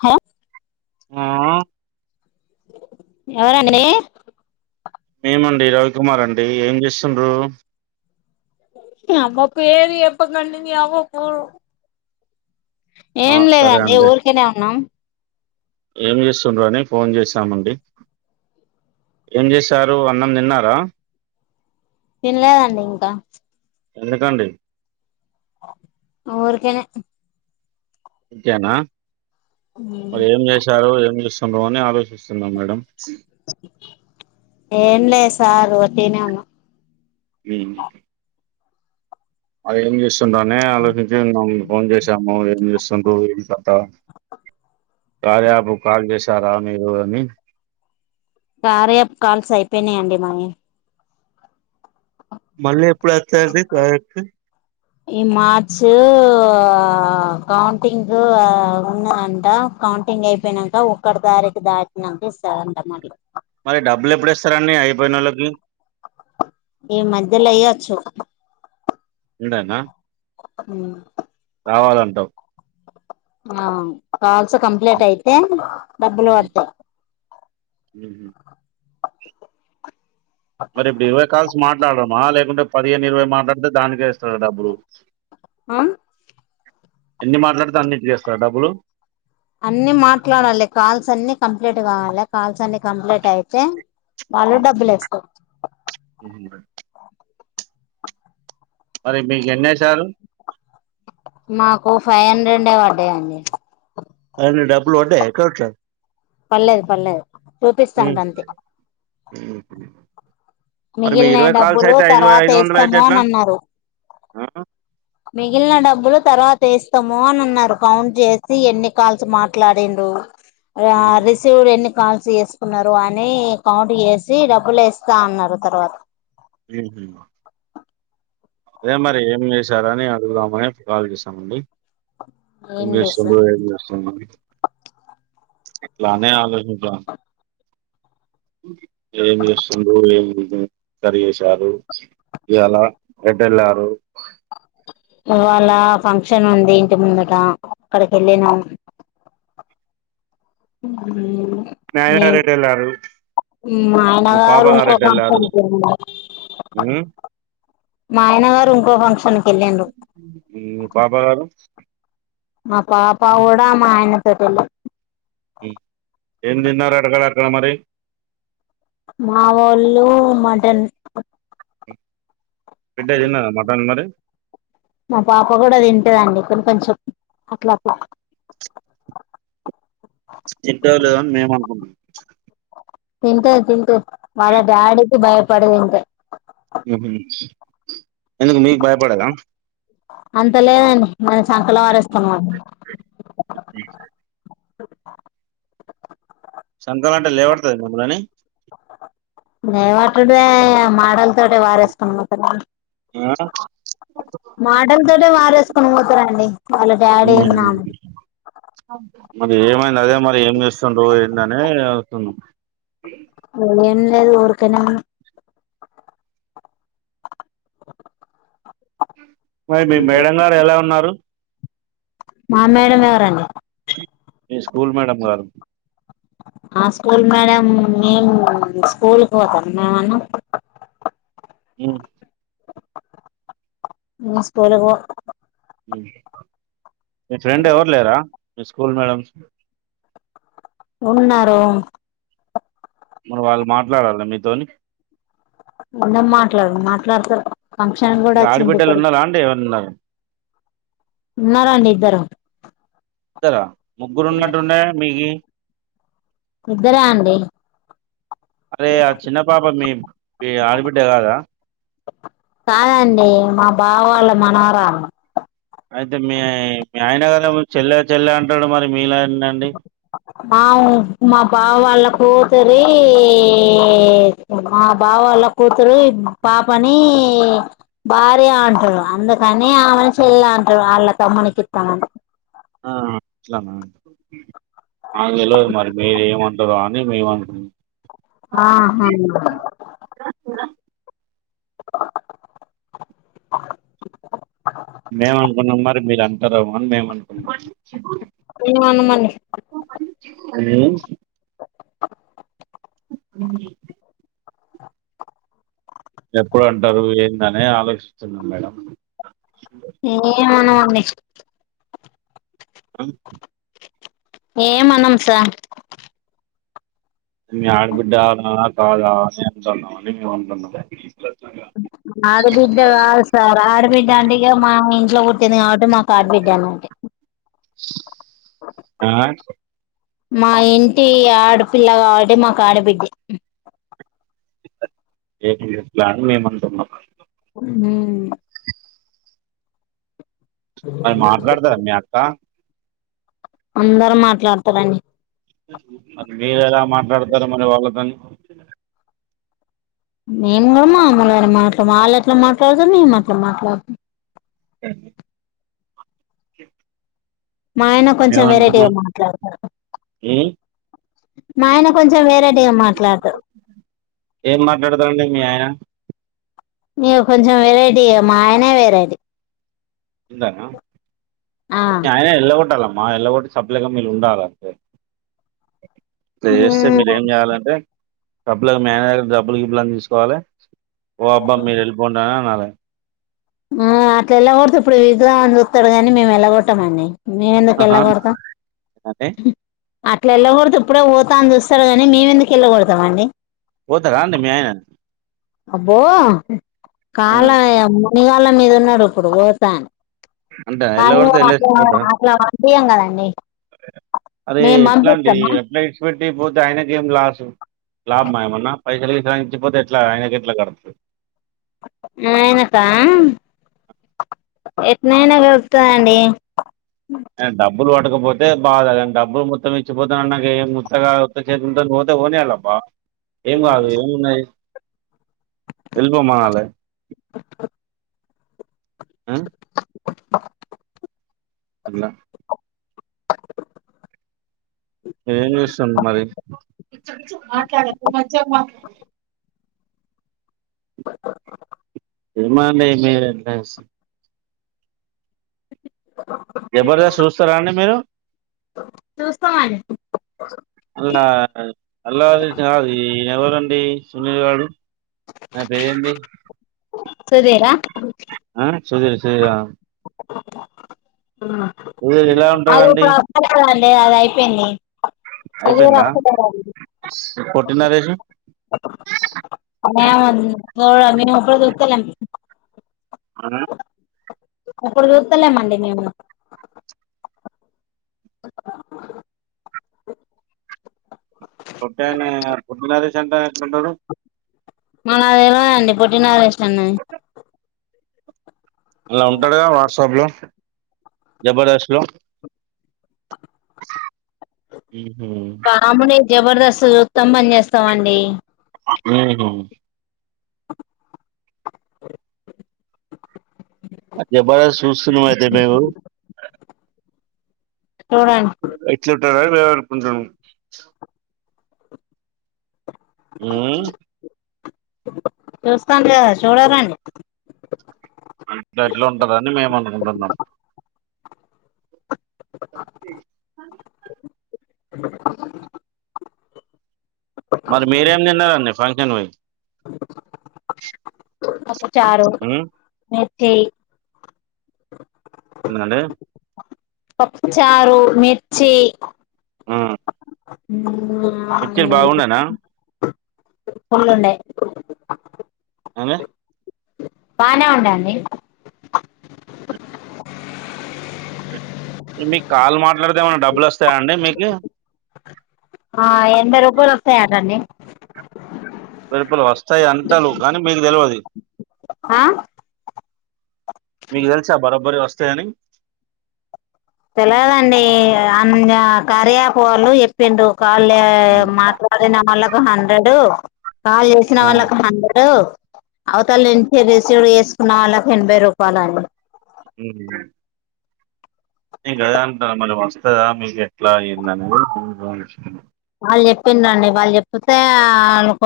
హా ఆ ఎవరండి మేమండి రవికుమార్ అండి ఏం చేస్సుండ్రు మీ అబ్బ పేరు ఎప్పకంటే మీ అబ పోరు ఆ! ఏం సరే లేదండి అండి. ఊరికనే ఉన్నాం ఏం చేస్సుండ్రు అని ఫోన్ జేసామండి ఏం చేశారు అన్నం నిన్నారా, తిన లేదండి ఇంకా ఎందుకండీ ఊరికనే ఇంతేనా మరి ఏం చేశారు యేం చేస్ అందు అని ఆలోచిస్ సున్నా మేడం ఏం లే సార్ రోటీనే ఉన్నా మ్మ్ అవి ఏం చేస్ కుంటనే ఆలోచించిన్నా బావుండు ఫోన్ జేశాము ఏం చేస్సుండు ఏం కథా కార్య యాప్ కాల్ చేసి తారా మీరు అని కార్యయప్ కాల్స్ అయిపేయినాయ్ అండి మావి మళ్ళీ ఎప్పుడు వచ్చాది వర్కు ఏ మాత్ చే వ కౌంటింగ్ ఆ ఉన్నాయంట, కౌంటింగ్ అయిపేనాంక ఒక్కటి తారీఖు దాటినాంక ఇస్తారంట మళ్ళీ, మరి డబ్బులు ఎప్పుడేస్తారని అయిపోయినొళ్లకి ఈ మధ్యలో ఏయొచ్చు ఇడనా హ్మ్ కావాలంటావ్ ఆ కాల్స్ హ్మ్. కప్లేటైతే డబ్బులు హ్మ్. పడతాయ్ హుహు మరి ఇప్పుడు ఇరవై కాల్స్ మాట్లాడదామా లేప్ కుడేప్ పదిహేను ఇరవైయే మాట్లాడితే దానిగేస్ తో డబ్బురు ఆ ఎన్ని మాట్లాడితే అన్నిటికేస్తారా డబ్బులు అన్ని మాట్లాడాలి కాల్స్ అన్ని కంప్లీట్ కావాలి. కాల్స్ అన్ని కంప్లెటైతే వాళ్ళు డబ్బులు ఏస్తార్ హుహు మీకు ఎన్ని వేశారు మాకు ఫై అండీడే పడయండి అవును డబ్బులు పడయా ఏకౌట్ల పర్లేదు పర్లేదు చూపిస్తాను అంతే మిగిలిన మిగిల్నాయ్ డబ్బులు తర్వాత ఐదు వందలు అయితే ఏస్తాము ఎట్లా అన్నన్నారు ఆ? మిగిలిన డబ్బులు తర్వాత ఏస్తాము అన్నన్నారు కౌంట్ చేసి ఎన్ని కాల్స్ మాట్లాడిండు రా రిసీవ్డ్ ఎన్ని కాల్స్ చేసుకున్నారు అని కౌంట్ చేసి డబ్బులేస్తా అన్నారు తరువాత హుహు అదే మరి ఏం వేశారని అడుగుదామని కాల్ చేసామండి ఏం చేస్తా ఇంగేసుందో ఏం చేసుడో అని అట్లానే ఆలోయ్ హుగా ఉహు ఏమేసుండే ఏమి హు కర్రీ యేశారు ఇయ్యలా రేడేలారు ఇవాలా ఫంక్షన్నుది ఇంటి ముందుట అక్కడికెళ్లినం హు హూ మీ ఆయన హు గారు ఎటు వెళ్ళారు మా ఆయన మీ పాప గారు ఎటు ఇంకొక వెళ్ళారు ఉమ్? [inaudible] మా ఆయనా గారు ఇంకో ఫంక్షన్ని ఈ పాప గారు మా పాపా ఉడా మా ఆయన తోటేలి ఈ ఏందిన్నది అడగరార్ క్కడ మరి మా వొళ్ళు మటన్ బిడ్డ దీన్నదా మటన్ మరి మా పాప కూడా తింటదండి కొ కొంచెం అట్లా అట్లా తింటో లేదో అని మేము తింటది తింటే వాళ్ళ డాడీ కి బయ బడి పోకుంటే హ్మ్ హు అంత లేదండి మనం సంకల వారిస్తాము మ్మ్ ఉమ్. సంఖం అంటే లేవడుతుంది మమ్మలుని నైవాటే మల్ సరే వాడేసుకొని పోతది ఆ మాటల్ తోట్ ే వారేసుకని పోతారండి వాళ్ళ డాడీ మ్మ్ ఉన్న ఆమె మరి ఏమైంది అదే మరి ఏం చేస్ సంటంటనేే తన్నా ఏం లేదు ఊరికేనే ఉన్న మరి మీ మేడం గారు ఎలా ఉన్నారు. మా మేడం ఎవరండి. మీ స్కూల్ మేడం గారు. ఆ స్కూల్ మేడం మే స్కూల్ కి పోతాంద ఏమన్నా మ్మ్ నువ్వు స్కూల్ కి పో మ్మ్ మీ ఫ్రెండ్ ఎవరు లేరా స్కూల్ మేడం స్ ఉన్నారూ మరి వాళ్ళు మాట్లాడరా మీతోని. ఎందుకు మాట్లాడారు మాట్లాడతారు. ఫంక్షన్ కూడా ఇంకా వచ్చింది ఆడిబిడ్డలు ఇక్కడికి ఉన్నారా అంటడి ఎవరన్నా ఉన్నారండి ఇద్దరు ఇద్దర ముగ్గురు ఉన్నట్టుండే మీకీ ఇద్దర అండి అరే ఆ చిన్న పాప మీ మీ ఆడబిడ్డ కాదా? కాదండి మా బావ వాళ్ళ మనవరాళ్లు అయితే మీ మీ ఆయన గాలు చెల్లె చెల్లె అంటాడు మరి మీలా ఏంటండి అవు మా బావ వాళ్ళ కూతురి మా బావో వాళ్ళ కూతురు పాపని భార్య అంటాడు అందుకని ఆమెను చెలై అంటారు ఆళ్ళ తమ్ముని ఇత్తామని. కత్తాంమని ఆ అట్లాన మాకు తెలవదు మరి మీరు ఏమంటరా అని మేమేం అనుకున్నాం ఆ అవునా [unintelligible] మేము అనుకున్నాం మరి మీర్ సరే ముందేమనుకున్న ఈన్నే ఉండమను [unintelligible] అ [inaudible] [unintelligible] ఎప్పుడు అంటారు ఏందనే ఆలోచిస్తున్నామ్ మేడం ఏ అవునవును నెక్స్ట్ వన్ ఏమ్ ఆనం సార్ మీ ఆడబిడ్డ కాదా అని మేము అంటున్నాం ఆడబిడ్డ కాదు ఇట్ల పుట్టింది కాబట్టి మాకు ఆడబిడ్డానమాటే ఆ మా ఇంటి ఆడపిల్ల కాబట్టి మా కాడ బిడ్డే రేపు మీరూ ప్లాన్ చేయ మంటున్నాం హుమ్ మరి మాట్లాడతారా మీ అక్కా అందరు మాట్లాడతారండి మరి మీరు ఎలా మాట్లాడతారు మరి వాళ్ళతోని మేము కూడా మామలుగానే మాట్లా వాళ్ళ ఎట్లా మాట్లాడుతారు మేము అట్లే మాట్లాడుతాం అ చె మా ఆయన కొంచెం వెరైటీగా మాట్లాడతారు ఉమ్ మా ఆయన కొంచెం వెరైటీగా మాట్లాడతారు ఏం మాట్లాడతారండి మీ ఇగ కొంచెం వెరైటీగా మా ఆయనే వెరైటీ అంతేనా ఆ మీ అయన ఎల్లగొట్టల ఆ ఎల్లగొట్టి సప్లిగా మీరు ఉండాల అంతే తెలిస్తే మీరు ఏం చేయాలంటే డబ్బులు అవి మేనేజర్ డబ్బులు గిబ్బులన్నీ చూసుకోవాలి ఓబ్బా మీరు ఎల్పోండా మరి హుమ్ అట్ల ఎల్లగొడితే ఎప్పుడు ఎల్తం అని చూస్తడు గానీ మేము ఎల్లగొట్టం అండి నేనెందుకు ఆహా ఎల్లగొడతా అంటే అట్లా ఎల్లగొడితే ఎప్పుడో పోతా అని చూస్తడు గానీ మేమెందుకు ఎల్లగొడతం అండి పోతారా అండి మీ ఆయన అబ్బో ఆ, కాళ్ళ మునిగాళ్ళ మీద ఉన్నాడు ఇప్పుడు పోతాని అంటే కానీ ఎల్లగొడితే వెళ్ళేసి అక్కడ పోతారా అకడ అంపీయము అరే మేము ఎట్లా అండి పంపిస్తమా ఎట్లా ఇచ్చిపెట్టి పోతే ఆయనకి ఏం లాస్ లాభమయ ఏమన్నా పైసలు ఇచ్చిపోతే ఎట్లా ఆయనకి ఎట్లా కడతుంది మాఆయనకా ఎట్నైనా కలుగుతుందండి ఆయన డబ్బులు పట్టకపోతే బాగాని డబ్బులు మొత్తం ఇచ్చిపోతున్నా నాకు ఏం ముత్తగా ఉత్త చేతి ఉంటుంది పోతే నియాలబ్బా ఏం కాదు ఏమున్నాయి ఎల్ప మనాల ఆ [unintelligible] అలా ఏం చేస్తుండు మరి పిచ్చిపిచ్చిగా మాట్లాడకు మంచిగా మాట్లాడు [inaudible] ఏమో అండి మీరే ఎట్లా జబర్దస్త్ చూస్తారా అండి మీరు చూస్తామండి అలా అల్లు అర్జున్ సినిమా ఆది ఎవరు ది సునీల్ గాడు నా పేరు ఏంది సుధీర్ ఆ ఆ సుధీర్ ధీరా సుధీర్ ఎలా [inaudible] ఉంటాడండి దే అది అయిపోయింది అయిపోయిందా [inaudible] పొట్టి నరేష్ ఏమ ముంది ఓ మేమెప్పుడి చూస్తలేము ఆ ఇప్పుడు చూస్తలేమండి మేము [unintelligible] పొట్టాయన పొట్టి నరేష్ ఎట్లుంటాడు మనకు తెలవదు అండి పొట్టి నరేష్ అన్న అలా ఉంటాడు గా వాట్సాప్ లో జబర్దస్త్ లో యూహే కామెడీ జబర్దస్త్ చూస్తాం బంద్ చేస్తామండి ఉహు అ జబర్దస్త్ చూస్తున్నాము అయితే మేము చూడండి [inaudible] మ్మ్ చూస్తాం కదా చూడాలండి అంత ఎట్లా ఉంటుందని మేము అనుకుంటున్నాం [inaudible] [inaudible] [inaudible] మరి మీరేం తిన్నారండి ఫంక్షన్ కి పోయి [inaudible] చారు ఉమ్? నే ఎ ఎందుకు అంటె పప్పుచారు మిర్చి ఆ [inaudible] అ మిక్చర్ బాగుండేనా ఫుల్ల్ లుండే అనా బానే ఉందండీ మీకు కాల్ మాట్లాడితే ఏమన్నా డబ్బులు వస్తాయా అండి మీకు ఆ ఎనబై రూపాలు వస్తాయాటండి పరుపులు వస్తాయి అంటారు కానీ మీకు తెలియదు ఆ మీ తెలుసా బరోబరి వస్తాయని తెలియదండి అ కారయాపులు చెప్పిండు కాల హ్మ్. మాత్రడే నమల్ [unintelligible] హండ్రెడ్ కాల్ చేసిన ఆ వాళ్లకు హండ్రెడ్ అవతలు నుంచి రిసీవ్ చేసుకున వాళ్ళకి ఎనభై రూపాయలు ఉ నేను అదే అంటానా మళ్ళీ వస్తుందా మీకు ఎట్లా ఏందనే వాళ్ళు చెప్పిినండి వాళ్ళు చెప్తే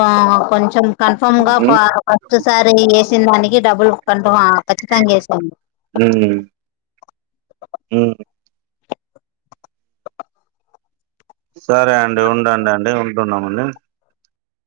వాళ్ళ కొంచెం కన్ఫర్మ్ గా ఉమ్, ఫస్ట్ సారి నేను చేసిన దానికి డబ్బుల్ కన్ఫ పచ్చకాంగస హ మ్మ్ సరే అండి ఉండండి అండి ఉంటునాము అండి ఉ